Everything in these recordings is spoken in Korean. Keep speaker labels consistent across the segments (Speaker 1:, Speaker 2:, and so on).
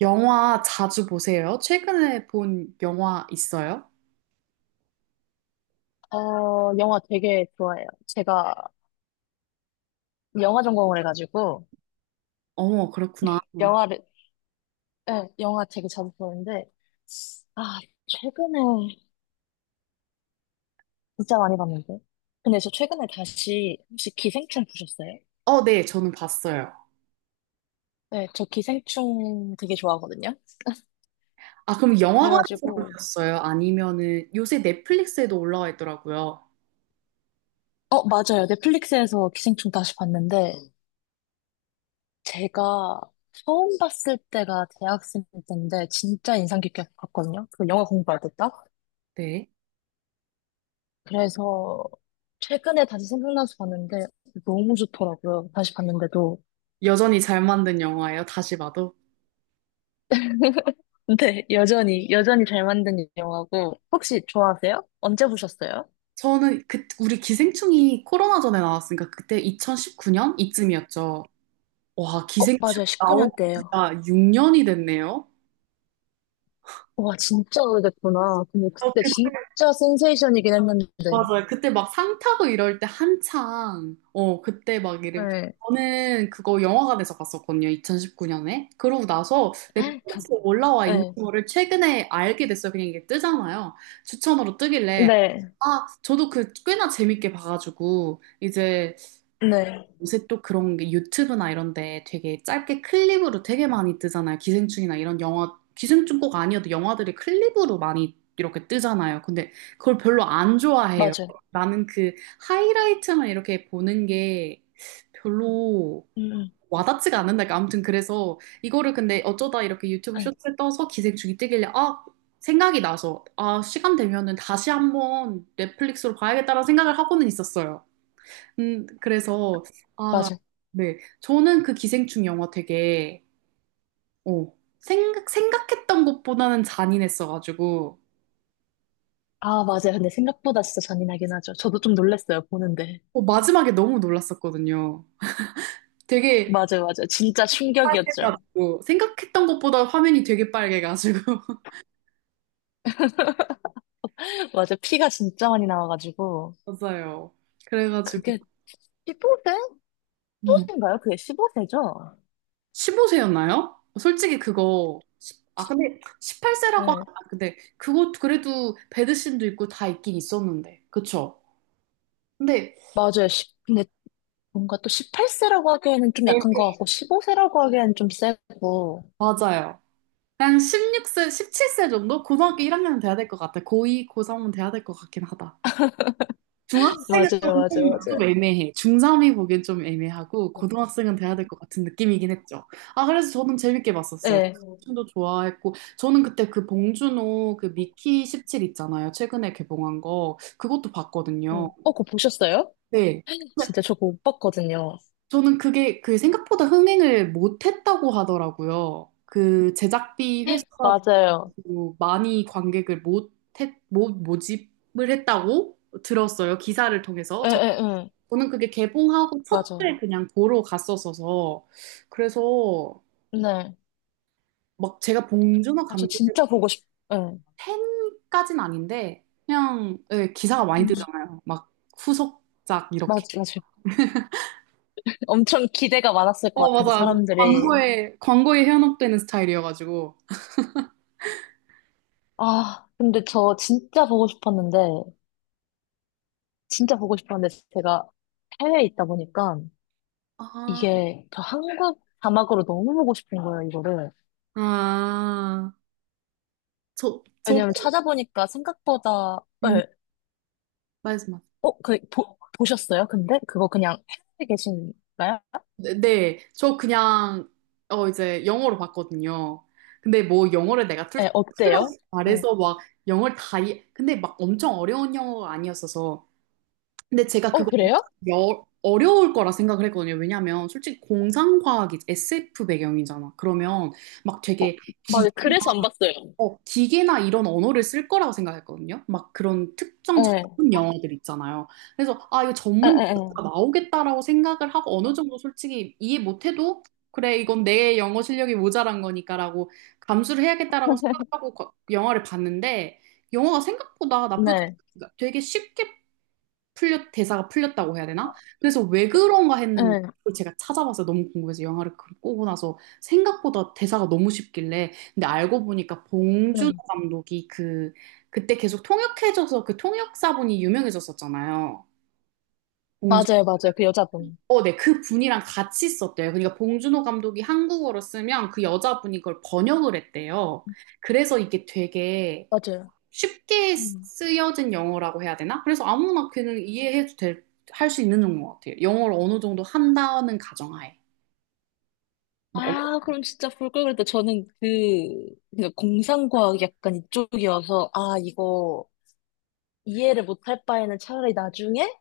Speaker 1: 영화 자주 보세요? 최근에 본 영화 있어요?
Speaker 2: 영화 되게 좋아해요. 제가 영화 전공을 해가지고,
Speaker 1: 어머, 그렇구나.
Speaker 2: 영화를, 예, 영화 되게 자주 보는데, 아, 최근에 진짜 많이 봤는데. 근데 저 최근에 다시, 혹시 기생충 보셨어요?
Speaker 1: 네, 저는 봤어요.
Speaker 2: 네, 저 기생충 되게 좋아하거든요.
Speaker 1: 아, 그럼 영화관에서
Speaker 2: 그래가지고,
Speaker 1: 보셨어요? 아니면은 요새 넷플릭스에도 올라와 있더라고요.
Speaker 2: 맞아요. 넷플릭스에서 기생충 다시 봤는데, 제가 처음 봤을 때가 대학생 때인데, 진짜 인상 깊게 봤거든요. 그 영화 공부할 때 딱.
Speaker 1: 네.
Speaker 2: 그래서 최근에 다시 생각나서 봤는데 너무 좋더라고요. 다시 봤는데도.
Speaker 1: 여전히 잘 만든 영화예요, 다시 봐도.
Speaker 2: 근데 여전히 잘 만든 영화고. 혹시 좋아하세요? 언제 보셨어요?
Speaker 1: 저는 그, 우리 기생충이 코로나 전에 나왔으니까 그때 2019년 이쯤이었죠. 와, 기생충
Speaker 2: 맞아요.
Speaker 1: 나온
Speaker 2: 19년 때예요.
Speaker 1: 지가 6년이 됐네요.
Speaker 2: 와, 진짜 오래됐구나. 근데
Speaker 1: 어,
Speaker 2: 그때
Speaker 1: 그
Speaker 2: 진짜 센세이션이긴 했는데.
Speaker 1: 맞아요. 그때 막 상 타고 이럴 때 한창, 그때 막 이러고.
Speaker 2: 네.
Speaker 1: 저는 그거 영화관에서 봤었거든요. 2019년에. 그러고 나서
Speaker 2: 네.
Speaker 1: 넷플릭스에 올라와 있는 거를 최근에 알게 됐어요. 그냥 이게 뜨잖아요. 추천으로 뜨길래.
Speaker 2: 네.
Speaker 1: 아, 저도 그 꽤나 재밌게 봐가지고, 이제
Speaker 2: 네.
Speaker 1: 요새 또 그런 게 유튜브나 이런 데 되게 짧게 클립으로 되게 많이 뜨잖아요. 기생충이나 이런 영화, 기생충 꼭 아니어도 영화들이 클립으로 많이 이렇게 뜨잖아요. 근데 그걸 별로 안 좋아해요.
Speaker 2: 맞아요.
Speaker 1: 나는 그 하이라이트만 이렇게 보는 게 별로
Speaker 2: 음, 음.
Speaker 1: 와닿지가 않는다. 그러니까 아무튼 그래서 이거를 근데 어쩌다 이렇게 유튜브
Speaker 2: 네.
Speaker 1: 쇼츠에 떠서 기생충이 뜨길래 아, 생각이 나서 아, 시간 되면은 다시 한번 넷플릭스로 봐야겠다라는 생각을 하고는 있었어요. 그래서
Speaker 2: 맞아요.
Speaker 1: 네. 저는 그 기생충 영화 되게, 어, 생각했던 것보다는 잔인했어가지고,
Speaker 2: 아, 맞아요. 근데 생각보다 진짜 잔인하긴 하죠. 저도 좀 놀랐어요, 보는데.
Speaker 1: 마지막에 너무 놀랐었거든요. 되게
Speaker 2: 맞아요, 맞아요. 진짜 충격이었죠.
Speaker 1: 빨개가지고, 생각했던 것보다 화면이 되게 빨개가지고.
Speaker 2: 맞아. 피가 진짜 많이 나와가지고.
Speaker 1: 맞아요. 그래가지고,
Speaker 2: 그게 15세?
Speaker 1: 음,
Speaker 2: 15세인가요? 그게 15세죠?
Speaker 1: 15세였나요? 솔직히 그거, 아, 근데 18세라고,
Speaker 2: 네.
Speaker 1: 근데 그거 그래도 배드신도 있고 다 있긴 있었는데. 그쵸? 근데,
Speaker 2: 맞아요. 근데 뭔가 또 18세라고 하기에는 좀 약한 것
Speaker 1: 네.
Speaker 2: 같고, 15세라고 하기에는 좀 세고.
Speaker 1: 맞아요. 한 16세, 17세 정도? 고등학교 1학년 돼야 될 것 같아. 고2, 고3은 돼야 될 것 같긴 하다. 중학생은 좀,
Speaker 2: 맞아요,
Speaker 1: 좀,
Speaker 2: 맞아요,
Speaker 1: 좀
Speaker 2: 맞아요.
Speaker 1: 애매해. 중3이 보기엔 좀 애매하고, 고등학생은 돼야 될 것 같은 느낌이긴 했죠. 아, 그래서 저는 재밌게 봤었어요.
Speaker 2: 네.
Speaker 1: 춤도 좋아했고, 저는 그때 그 봉준호 그 미키 17 있잖아요. 최근에 개봉한 거. 그것도 봤거든요.
Speaker 2: 응. 어, 그거 보셨어요?
Speaker 1: 네. 근데
Speaker 2: 진짜 저거 못 봤거든요.
Speaker 1: 저는 그게 그 생각보다 흥행을 못했다고 하더라고요. 그 제작비 회수가
Speaker 2: 맞아요.
Speaker 1: 뭐 많이 관객을 못, 했, 못 모집을 했다고 들었어요. 기사를 통해서.
Speaker 2: 예,
Speaker 1: 저,
Speaker 2: 예, 예.
Speaker 1: 저는 그게 개봉하고
Speaker 2: 맞아요.
Speaker 1: 첫날 그냥 보러 갔었어서. 그래서
Speaker 2: 네.
Speaker 1: 막 제가 봉준호
Speaker 2: 아, 저
Speaker 1: 감독의
Speaker 2: 진짜 보고 싶, 예.
Speaker 1: 팬까진 아닌데 그냥 예, 기사가 많이
Speaker 2: 음.
Speaker 1: 뜨잖아요. 막 후속작 이렇게.
Speaker 2: 맞아요. 엄청 기대가 많았을 것 같은데,
Speaker 1: 맞아.
Speaker 2: 사람들이.
Speaker 1: 광고에 현혹되는 스타일이어가지고.
Speaker 2: 아, 근데 저 진짜 보고 싶었는데, 진짜 보고 싶었는데, 제가 해외에 있다 보니까,
Speaker 1: 아,
Speaker 2: 이게 저 한국 자막으로 너무 보고 싶은 거예요, 이거를.
Speaker 1: 아, 저, 저도,
Speaker 2: 왜냐면 찾아보니까 생각보다,
Speaker 1: 음,
Speaker 2: 예,
Speaker 1: 말씀하
Speaker 2: 보셨어요? 근데? 그거 그냥 해외에 계신가요?
Speaker 1: 네, 네. 저 그냥 이제 영어로 봤거든요. 근데 뭐 영어를 내가 툴
Speaker 2: 예, 어때요?
Speaker 1: 툴툴하게
Speaker 2: 어,
Speaker 1: 말해서 막 영어를 다 이해, 근데 막 엄청 어려운 영어가 아니었어서. 근데 제가 그거
Speaker 2: 그래요?
Speaker 1: 여, 어려울 거라 생각을 했거든요. 왜냐면 솔직히 공상과학이 SF 배경이잖아. 그러면 막 되게
Speaker 2: 맞아요. 그래서 안 봤어요.
Speaker 1: 기계나 이런 언어를 쓸 거라고 생각했거든요. 막 그런 특정
Speaker 2: 예,
Speaker 1: 전문 영어들 있잖아요. 그래서 아, 이거
Speaker 2: 예,
Speaker 1: 전문
Speaker 2: 예, 예.
Speaker 1: 영어가 나오겠다라고 생각을 하고 어느 정도 솔직히 이해 못해도 그래, 이건 내 영어 실력이 모자란 거니까라고 감수를 해야겠다라고 생각하고 영화를 봤는데 영화가 생각보다 나쁘지
Speaker 2: 네,
Speaker 1: 않아. 되게 쉽게 풀렸 대사가 풀렸다고 해야 되나? 그래서 왜 그런가 했는데
Speaker 2: 예,
Speaker 1: 그걸 제가 찾아봤어요. 너무 궁금해서 영화를 보고 나서 생각보다 대사가 너무 쉽길래 근데 알고 보니까
Speaker 2: 예.
Speaker 1: 봉준호 감독이 그 그때 계속 통역해줘서 그 통역사분이 유명해졌었잖아요. 봉준
Speaker 2: 맞아요, 맞아요. 그 여자분.
Speaker 1: 네, 그 분이랑 같이 썼대요. 그러니까 봉준호 감독이 한국어로 쓰면 그 여자분이 그걸 번역을 했대요. 그래서 이게 되게
Speaker 2: 맞아요.
Speaker 1: 쉽게
Speaker 2: 음.
Speaker 1: 쓰여진 영어라고 해야 되나? 그래서 아무나 그냥 이해해도 될, 할 수 있는 정도 같아요. 영어를 어느 정도 한다는 가정하에. 막, 어-
Speaker 2: 아, 그럼 진짜 볼 걸 그랬다. 저는 그냥 공상과학 약간 이쪽이어서, 아, 이거 이해를 못할 바에는 차라리 나중에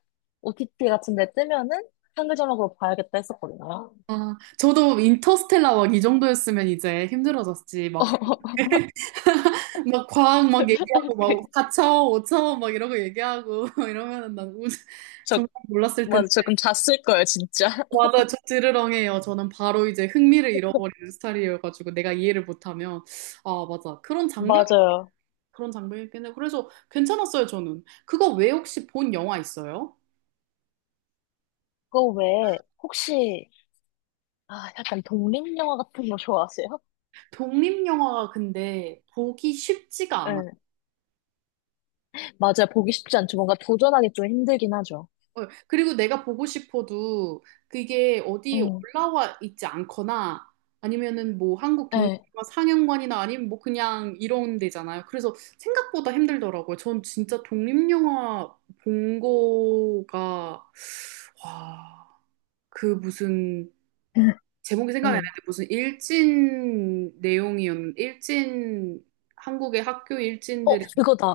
Speaker 2: OTT 같은 데 뜨면은 한글 자막으로 봐야겠다 했었거든요.
Speaker 1: 아, 저도 인터스텔라 막 이 정도였으면 이제 힘들어졌지.
Speaker 2: 어,
Speaker 1: 막, 막 과학 막 얘기하고, 막
Speaker 2: 그,
Speaker 1: 4차원, 5차원 막 이러고 얘기하고 이러면은 난 우,
Speaker 2: 저,
Speaker 1: 정말 몰랐을
Speaker 2: 맞아.
Speaker 1: 텐데.
Speaker 2: 저 그럼 잤을 거예요, 진짜.
Speaker 1: 맞아, 저 드르렁해요. 저는 바로 이제 흥미를 잃어버리는 스타일이어가지고 내가 이해를 못하면. 아, 맞아. 그런 장벽
Speaker 2: 맞아요.
Speaker 1: 그런 장면이긴해요 그래서 괜찮았어요, 저는. 그거 외에 혹시 본 영화 있어요?
Speaker 2: 그거 외에, 혹시, 아, 약간 독립영화 같은 거 좋아하세요?
Speaker 1: 독립영화가 근데 보기 쉽지가 않아.
Speaker 2: 네. 맞아요. 보기 쉽지 않죠. 뭔가 도전하기 좀 힘들긴 하죠.
Speaker 1: 어, 그리고 내가 보고 싶어도 그게 어디
Speaker 2: 응.
Speaker 1: 올라와 있지 않거나 아니면은 뭐 한국
Speaker 2: 네.
Speaker 1: 독립영화 상영관이나 아니면 뭐 그냥 이런 데잖아요. 그래서 생각보다 힘들더라고요. 전 진짜 독립영화 본 거가, 와, 그 무슨 제목이 생각이 안
Speaker 2: 음.
Speaker 1: 나는데 무슨 일진 내용이었는 일진 한국의 학교
Speaker 2: 어,
Speaker 1: 일진들의
Speaker 2: 그거다.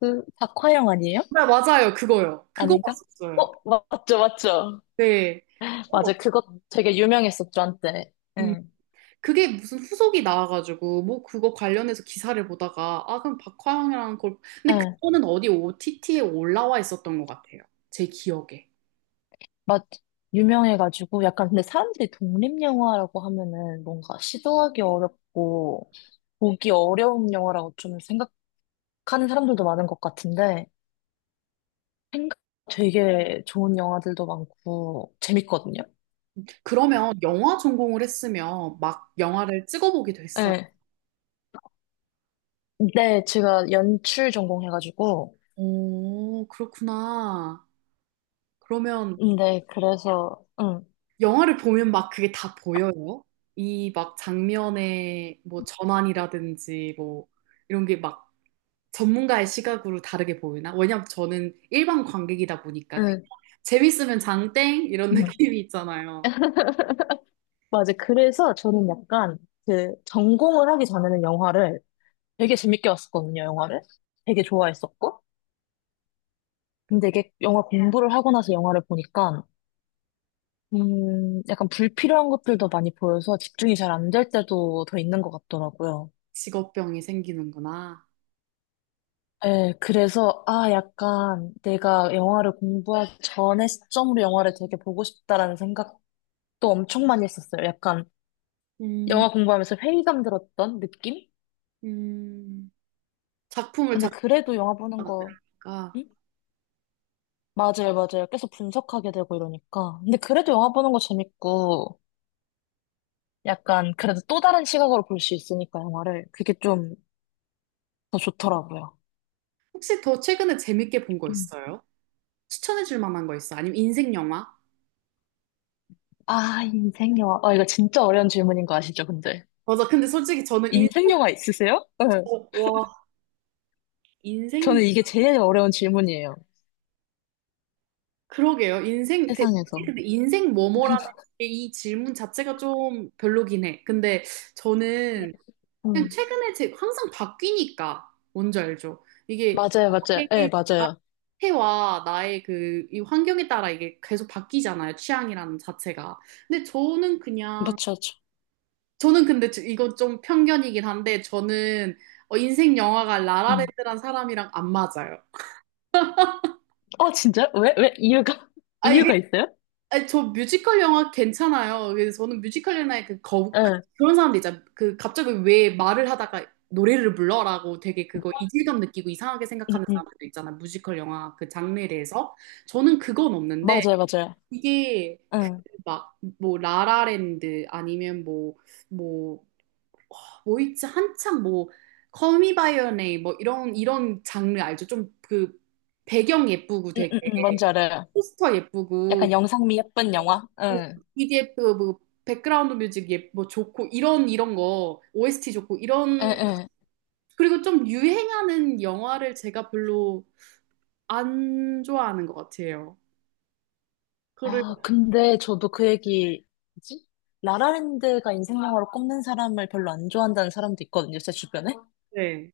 Speaker 2: 그, 박화영 아니에요?
Speaker 1: 아, 맞아요 그거요 그거
Speaker 2: 아닌가?
Speaker 1: 봤었어요
Speaker 2: 어, 맞죠, 맞죠.
Speaker 1: 네 그거 봤-
Speaker 2: 맞아요. 그거 되게 유명했었죠, 한때.
Speaker 1: 음,
Speaker 2: 응.
Speaker 1: 그게 무슨 후속이 나와가지고 뭐 그거 관련해서 기사를 보다가 아 그럼 박화영이라는 걸 근데
Speaker 2: 응,
Speaker 1: 그거는 어디 OTT에 올라와 있었던 것 같아요 제 기억에
Speaker 2: 맞, 유명해가지고, 약간 근데 사람들이 독립영화라고 하면은 뭔가 시도하기 어렵고, 보기 어려운 영화라고 좀 생각하는 사람들도 많은 것 같은데, 생각 되게 좋은 영화들도 많고, 재밌거든요.
Speaker 1: 그러면 영화 전공을 했으면 막 영화를 찍어보기도 했어요
Speaker 2: 네. 네, 제가 연출 전공해가지고,
Speaker 1: 오 그렇구나 그러면
Speaker 2: 네,
Speaker 1: 영화를 보면 막 그게 다 보여요. 이 막 장면의 뭐 전환이라든지 뭐 이런 게 막 전문가의 시각으로 다르게 보이나? 왜냐면 저는 일반 관객이다 보니까 그냥
Speaker 2: 응.
Speaker 1: 재밌으면 장땡 이런 느낌이 있잖아요.
Speaker 2: 맞아. 그래서 저는 약간 그 전공을 하기 전에는 영화를 되게 재밌게 봤었거든요, 영화를. 되게 좋아했었고. 근데 이게 영화 공부를 하고 나서 영화를 보니까, 약간 불필요한 것들도 많이 보여서 집중이 잘 안 될 때도 더 있는 것 같더라고요.
Speaker 1: 직업병이 생기는구나.
Speaker 2: 예, 그래서, 아, 약간 내가 영화를 공부하기 전에 시점으로 영화를 되게 보고 싶다라는 생각도 엄청 많이 했었어요. 약간
Speaker 1: 음,
Speaker 2: 영화 공부하면서 회의감 들었던 느낌?
Speaker 1: 음, 작품을
Speaker 2: 근데 그래도 영화
Speaker 1: 작품하다
Speaker 2: 보는 거,
Speaker 1: 보니까
Speaker 2: 응? 맞아요, 맞아요. 계속 분석하게 되고 이러니까. 근데 그래도 영화 보는 거 재밌고, 약간 그래도 또 다른 시각으로 볼 수 있으니까 영화를. 그게 좀 더 좋더라고요.
Speaker 1: 혹시 더 최근에 재밌게 본 거
Speaker 2: 음.
Speaker 1: 있어요? 추천해 줄 만한 거 있어? 아니면 인생 영화?
Speaker 2: 아, 인생 영화. 아, 이거 진짜 어려운 질문인 거 아시죠, 근데?
Speaker 1: 맞아. 근데 솔직히 저는 인,
Speaker 2: 인생 영화 있으세요? 네.
Speaker 1: 어, 와, 인생
Speaker 2: 저는 이게 제일 어려운 질문이에요.
Speaker 1: 그러게요. 인생, 그,
Speaker 2: 세상에서.
Speaker 1: 근데 인생 뭐뭐라는 게이 질문 자체가 좀 별로긴 해. 근데
Speaker 2: 네.
Speaker 1: 저는 그냥
Speaker 2: 음.
Speaker 1: 최근에 제, 항상 바뀌니까, 뭔지 알죠? 이게
Speaker 2: 맞아요, 맞아요.
Speaker 1: 나의
Speaker 2: 예, 네, 맞아요.
Speaker 1: 상태와 나의 그, 이 환경에 따라 이게 계속 바뀌잖아요. 취향이라는 자체가. 근데 저는 그냥,
Speaker 2: 맞죠, 맞죠.
Speaker 1: 저는 근데 이건 좀 편견이긴 한데, 저는 인생 영화가
Speaker 2: 음.
Speaker 1: 라라랜드란 사람이랑 안 맞아요.
Speaker 2: 어, 진짜? 왜? 왜? 이유가?
Speaker 1: 아,
Speaker 2: 이유가 있어요?
Speaker 1: 아니, 저 뮤지컬 영화 괜찮아요. 그래서 저는 뮤지컬 영화에
Speaker 2: 예.
Speaker 1: 그런 사람들 있잖아. 그 갑자기 왜 말을 하다가 노래를 불러라고 되게 그거 이질감 느끼고 이상하게
Speaker 2: 음,
Speaker 1: 생각하는
Speaker 2: 음.
Speaker 1: 사람들도 있잖아. 뮤지컬 영화 그 장르에 대해서. 저는 그건 없는데
Speaker 2: 맞아요, 맞아요.
Speaker 1: 이게
Speaker 2: 응.
Speaker 1: 막 뭐 라라랜드 아니면 뭐뭐뭐 있지 한창 뭐 Call Me by Your Name 뭐 이런 이런 장르 알죠? 좀 그 배경 예쁘고
Speaker 2: 응,
Speaker 1: 되게
Speaker 2: 응, 응. 뭔지 알아요.
Speaker 1: 포스터 예쁘고
Speaker 2: 약간 영상미 예쁜 영화? 응,
Speaker 1: EDF 뭐 백그라운드 뮤직 뭐 좋고 이런 이런 거 OST 좋고
Speaker 2: 응,
Speaker 1: 이런
Speaker 2: 응.
Speaker 1: 그리고 좀 유행하는 영화를 제가 별로 안 좋아하는 것 같아요. 그리고
Speaker 2: 아, 근데 저도 그 얘기, 뭐지? 라라랜드가 인생 영화로 꼽는 사람을 별로 안 좋아한다는 사람도 있거든요, 제 주변에.
Speaker 1: 네.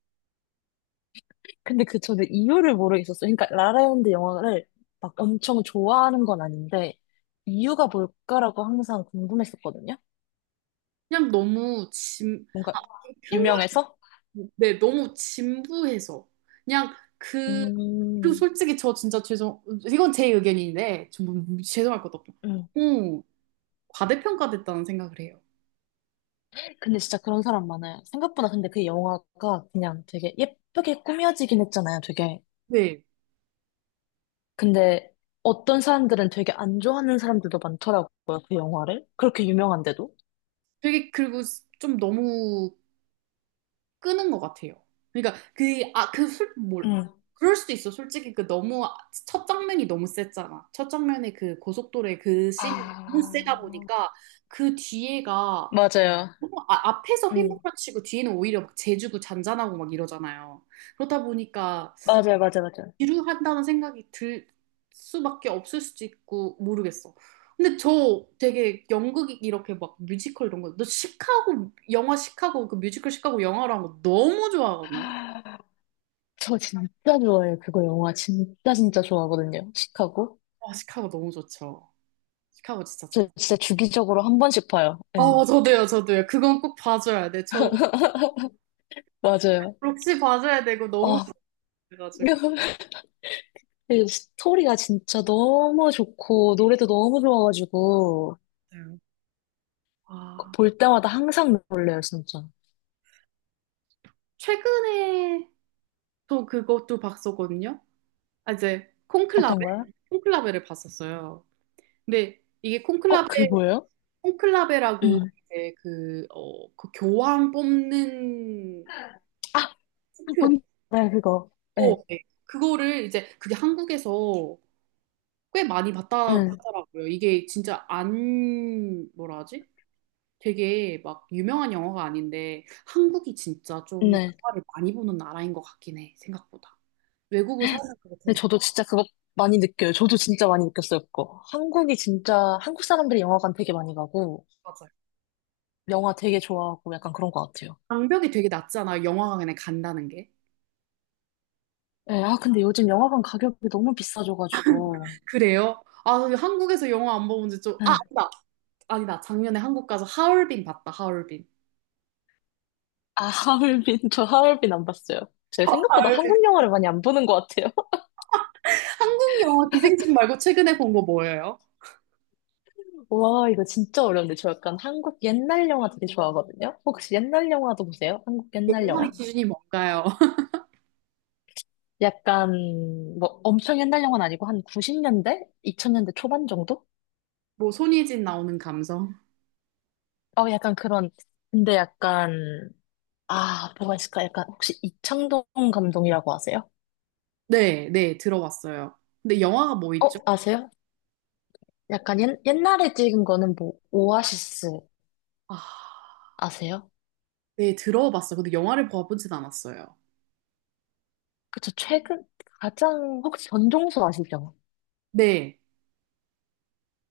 Speaker 2: 근데 그 저도 이유를 모르겠었어요. 그러니까 라라랜드 영화를 막 엄청 좋아하는 건 아닌데, 이유가 뭘까라고 항상 궁금했었거든요.
Speaker 1: 그냥 너무 진
Speaker 2: 뭔가
Speaker 1: 평균
Speaker 2: 유명해서?
Speaker 1: 네 너무 진부해서 그냥 그 그리고
Speaker 2: 음,
Speaker 1: 솔직히 저 진짜 죄송 이건 제 의견인데 좀 죄송할 것도 없고
Speaker 2: 음.
Speaker 1: 너무 과대평가됐다는 생각을 해요.
Speaker 2: 근데 진짜 그런 사람 많아요. 생각보다 근데 그 영화가 그냥 되게 예쁘게 꾸며지긴 했잖아요, 되게.
Speaker 1: 네.
Speaker 2: 근데 어떤 사람들은 되게 안 좋아하는 사람들도 많더라고요, 그 영화를. 그렇게 유명한데도.
Speaker 1: 되게 그리고 좀 너무 끄는 것 같아요. 그러니까 그, 아, 그 술, 뭘,
Speaker 2: 응.
Speaker 1: 그럴 수도 있어. 솔직히 그 너무, 첫 장면이 너무 셌잖아. 첫 장면에 그 고속도로의 그 씬이 너무 세다
Speaker 2: 아,
Speaker 1: 보니까 그 뒤에가
Speaker 2: 맞아요.
Speaker 1: 앞에서
Speaker 2: 응.
Speaker 1: 휘몰아치고 뒤에는 오히려 막 재주고 잔잔하고 막 이러잖아요. 그러다 보니까
Speaker 2: 맞아요, 맞아요, 맞아요.
Speaker 1: 지루한다는 생각이 들 수밖에 없을 수도 있고 모르겠어. 근데 저 되게 연극 이렇게 막 뮤지컬 이런 거, 너 시카고 영화 시카고 그 뮤지컬 시카고 영화로 한거 너무 좋아하거든요.
Speaker 2: 저 진짜 좋아해요, 그거 영화. 진짜 진짜 좋아하거든요, 시카고.
Speaker 1: 아, 시카고 너무 좋죠. 시카고 진짜
Speaker 2: 저
Speaker 1: 재밌어요.
Speaker 2: 진짜 주기적으로 한 번씩 봐요. 예.
Speaker 1: 아, 저도요. 그건 꼭 봐줘야 돼. 저
Speaker 2: 맞아요.
Speaker 1: 록시 봐줘야 되고 너무
Speaker 2: 아,
Speaker 1: 좋아가지고.
Speaker 2: 이 스토리가 진짜 너무 좋고, 노래도 너무 좋아가지고,
Speaker 1: 아,
Speaker 2: 볼 때마다 항상 놀래요, 진짜.
Speaker 1: 최근에 또 그것도 봤었거든요. 아, 이제 콘클라베?
Speaker 2: 어떤가요?
Speaker 1: 콘클라베를 봤었어요. 근데 이게
Speaker 2: 어,
Speaker 1: 콘클라베,
Speaker 2: 그게 뭐예요?
Speaker 1: 콘클라베라고
Speaker 2: 음.
Speaker 1: 이제 그 교황 뽑는 투표,
Speaker 2: 뭔지 알아요, 그거.
Speaker 1: 어,
Speaker 2: 네,
Speaker 1: 네. 그거를 이제 그게 한국에서 꽤 많이 봤다고
Speaker 2: 응,
Speaker 1: 하더라고요. 이게 진짜 안, 뭐라 하지? 되게 막 유명한 영화가 아닌데 한국이 진짜 좀
Speaker 2: 네.
Speaker 1: 영화를 많이 보는 나라인 것 같긴 해, 생각보다. 외국을 살면서 더 느-
Speaker 2: 근데 저도 진짜 그거 많이 느껴요. 저도 진짜 많이 느꼈어요, 그거. 한국이 진짜, 한국 사람들이 영화관 되게 많이 가고,
Speaker 1: 맞아요.
Speaker 2: 영화 되게 좋아하고, 약간 그런 것 같아요.
Speaker 1: 장벽이 되게 낮잖아, 영화관에 간다는 게.
Speaker 2: 네, 아, 근데 요즘 영화관 가격이 너무 비싸져가지고.
Speaker 1: 그래요? 아, 한국에서 영화 안 보면 이제 좀, 아,
Speaker 2: 네.
Speaker 1: 아니다. 아니다. 작년에 한국 가서 하얼빈 봤다, 하얼빈.
Speaker 2: 아, 하얼빈, 저 하얼빈 안 봤어요. 제가 생각보다
Speaker 1: 울빈
Speaker 2: 한국 영화를 많이 안 보는 것 같아요.
Speaker 1: 한국 영화 기생충 말고 최근에 본 거 뭐예요?
Speaker 2: 와, 이거 진짜 어려운데. 저 약간 한국 옛날 영화 되게 좋아하거든요. 혹시 옛날 영화도 보세요? 한국 옛날
Speaker 1: 옛날의
Speaker 2: 영화?
Speaker 1: 기준이 뭔가요?
Speaker 2: 약간 뭐 엄청 옛날 영화는 아니고 한 90년대? 2000년대 초반 정도?
Speaker 1: 뭐 손예진 나오는 감성?
Speaker 2: 어 약간 그런 근데 약간 아 뭐가 있을까? 약간 혹시 이창동 감독이라고 아세요?
Speaker 1: 네, 네, 들어봤어요. 근데 영화가 뭐 있죠?
Speaker 2: 어 아세요? 약간 옛날에 찍은 거는 뭐 오아시스
Speaker 1: 아.
Speaker 2: 아세요?
Speaker 1: 네, 들어봤어요. 근데 영화를 봐보진 않았어요.
Speaker 2: 그쵸 최근 가장 혹시 전종수 아시죠?
Speaker 1: 네.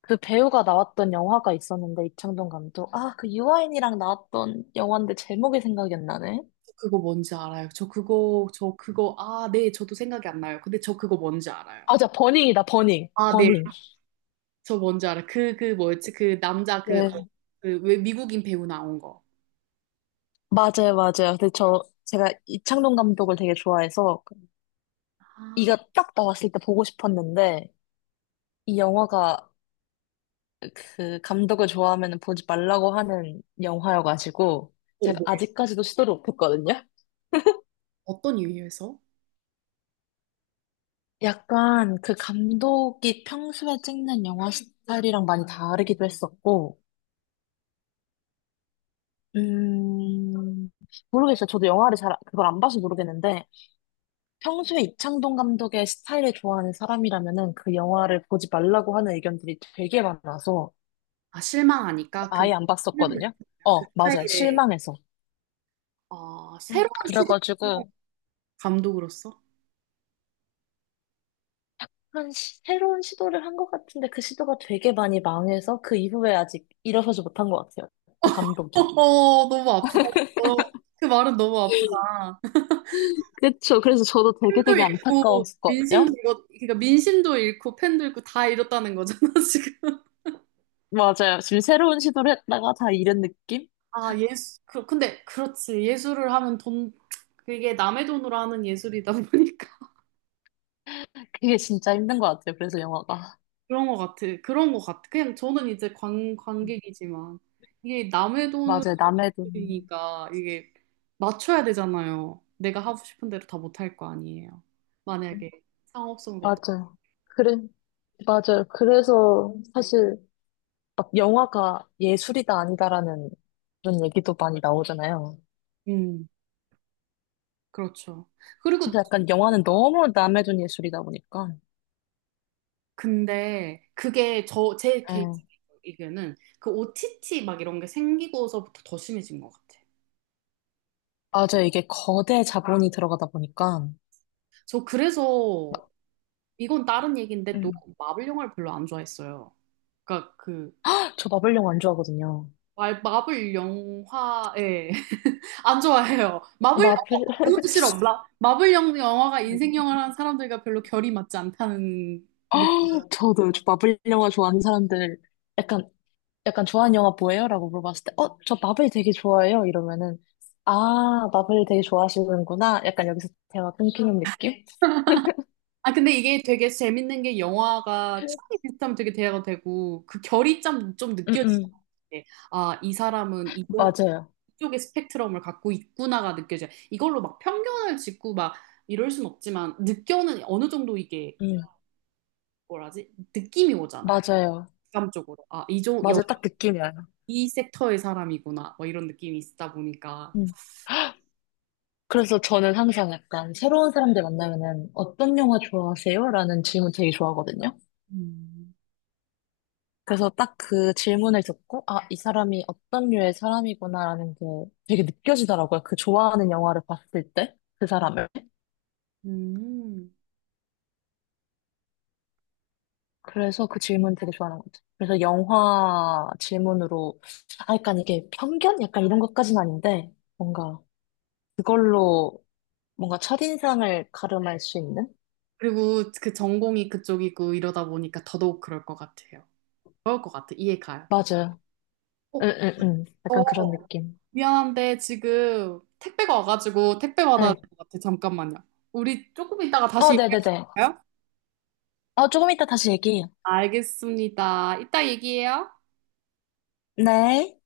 Speaker 2: 그 배우가 나왔던 영화가 있었는데 이창동 감독 아 그 유아인이랑 나왔던 영화인데 제목이 생각이 안 나네.
Speaker 1: 저 그거 뭔지 알아요. 아, 네, 저도 생각이 안 나요. 근데 저 그거 뭔지 알아요.
Speaker 2: 버닝이다, 버닝.
Speaker 1: 아, 네,
Speaker 2: 버닝.
Speaker 1: 저 뭔지 알아요. 그 뭐였지? 그 남자 그,
Speaker 2: 네.
Speaker 1: 그, 왜 미국인 배우 나온 거.
Speaker 2: 맞아요, 맞아요. 근데 저, 제가 이창동 감독을 되게 좋아해서,
Speaker 1: 아,
Speaker 2: 이가 딱 나왔을 때 보고 싶었는데, 이 영화가 그 감독을 좋아하면 보지 말라고 하는 영화여가지고,
Speaker 1: 어,
Speaker 2: 제가
Speaker 1: 뭐,
Speaker 2: 아직까지도 시도를 못했거든요?
Speaker 1: 어떤 이유에서?
Speaker 2: 약간 그 감독이 평소에 찍는 영화 스타일이랑 많이 다르기도 했었고, 음, 모르겠어요. 저도 영화를 잘, 그걸 안 봐서 모르겠는데, 평소에 이창동 감독의 스타일을 좋아하는 사람이라면은 그 영화를 보지 말라고 하는 의견들이 되게 많아서
Speaker 1: 아, 실망하니까? 그,
Speaker 2: 아예 안 봤었거든요.
Speaker 1: 그
Speaker 2: 어, 맞아요.
Speaker 1: 스타일의,
Speaker 2: 실망해서.
Speaker 1: 아, 새로운 시대
Speaker 2: 그래가지고
Speaker 1: 감독으로서?
Speaker 2: 새로운 시도를 한 것 같은데 그 시도가 되게 많이 망해서 그 이후에 아직 일어서지 못한 것 같아요. 그 감독이.
Speaker 1: 어, 너무 아프다. 어, 그 말은 너무 아프다.
Speaker 2: 그쵸. 그래서 저도 되게
Speaker 1: 팬도
Speaker 2: 되게
Speaker 1: 잃고 민심도
Speaker 2: 안타까웠거든요.
Speaker 1: 잃고 그러니까 민심도 잃고 팬도 잃고 다 잃었다는 거잖아 지금.
Speaker 2: 맞아요. 지금 새로운 시도를 했다가 다 잃은 느낌?
Speaker 1: 아 예술 그 근데 그렇지 예술을 하면 돈 그게 남의 돈으로 하는 예술이다 보니까
Speaker 2: 그게 진짜 힘든 것 같아요. 그래서 영화가.
Speaker 1: 그런 것 같아 그냥 저는 이제 관
Speaker 2: 음,
Speaker 1: 관객이지만 이게 남의
Speaker 2: 맞아요. 남의 돈.
Speaker 1: 돈이니까 이게 맞춰야 되잖아요. 내가 하고 싶은 대로 다 못할 거 아니에요. 만약에 상업성도
Speaker 2: 맞아요. 그래. 맞아요. 그래서 사실 막 영화가 예술이다 아니다라는 그런 얘기도 많이 나오잖아요.
Speaker 1: 음 그렇죠.
Speaker 2: 그래서
Speaker 1: 그리고
Speaker 2: 약간 영화는 너무 남의 돈 예술이다 보니까.
Speaker 1: 근데 그게 저, 제 개인적인
Speaker 2: 예.
Speaker 1: 의견은 그 OTT 막 이런 게 생기고서부터 더 심해진 것 같아.
Speaker 2: 맞아요. 이게 거대 자본이 들어가다 보니까.
Speaker 1: 저 그래서 이건 다른 얘기인데 또
Speaker 2: 음.
Speaker 1: 마블 영화를 별로 안 좋아했어요. 그러니까 그
Speaker 2: 저 마블 영화 안 좋아하거든요.
Speaker 1: 마블 영화에 안 좋아해요. 마블
Speaker 2: 마블,
Speaker 1: 영화 그것도 싫어. 영화가 인생 영화라는 사람들과 별로 결이 맞지 않다는
Speaker 2: 아, 저도 저 마블 영화 좋아하는 사람들 약간 약간 좋아하는 영화 뭐예요? 라고 물어봤을 때 어, 저 마블 되게 좋아해요. 이러면은 아, 마블 되게 좋아하시는구나. 약간 여기서 대화 끊기는 느낌?
Speaker 1: 아, 근데 이게 되게 재밌는 게 영화가 취이 비슷하면 되게 대화가 되고, 그 결이 좀 느
Speaker 2: 음,
Speaker 1: 껴지요
Speaker 2: 음.
Speaker 1: 게, 아, 이 사람은 이쪽,
Speaker 2: 맞아요.
Speaker 1: 이쪽의 스펙트럼을 갖고 있구나가 느껴져요. 이걸로 막 편견을 짓고 막 이럴 순 없지만, 느껴는 어느 정도 이게,
Speaker 2: 음,
Speaker 1: 뭐라지? 느낌이 오잖아요.
Speaker 2: 맞아요.
Speaker 1: 감적으로. 아, 이쪽 여,
Speaker 2: 맞아, 딱 느낌이 와요.
Speaker 1: 이 섹터의 사람이구나. 뭐 이런 느낌이 있다 보니까.
Speaker 2: 음. 그래서 저는 항상 약간 새로운 사람들 만나면은 어떤 영화 좋아하세요? 라는 질문 되게 좋아하거든요.
Speaker 1: 음.
Speaker 2: 그래서 딱 그 질문을 듣고, 아, 이 사람이 어떤 류의 사람이구나라는 게 되게 느껴지더라고요. 그 좋아하는 영화를 봤을 때, 그 사람을.
Speaker 1: 음.
Speaker 2: 그래서 그 질문 되게 좋아하는 것 같아요. 그래서 영화 질문으로, 아, 약간 이게 편견? 약간 이런 것까지는 아닌데, 뭔가 그걸로 뭔가 첫인상을 가름할 수 있는?
Speaker 1: 그리고 그 전공이 그쪽이고 이러다 보니까 더더욱 그럴 것 같아요. 그럴 것 같아. 이해 가요.
Speaker 2: 맞아요. 응, 응, 응.
Speaker 1: 어,
Speaker 2: 약간 그런 느낌.
Speaker 1: 미안한데 지금 택배가 와가지고 택배 받아야
Speaker 2: 네.
Speaker 1: 될 것 같아. 잠깐만요. 우리 조금 이따가 다시
Speaker 2: 어,
Speaker 1: 얘기할 수
Speaker 2: 네네네.
Speaker 1: 있어요?
Speaker 2: 어, 조금 이따 다시 얘기해요.
Speaker 1: 알겠습니다. 이따 얘기해요.
Speaker 2: 네.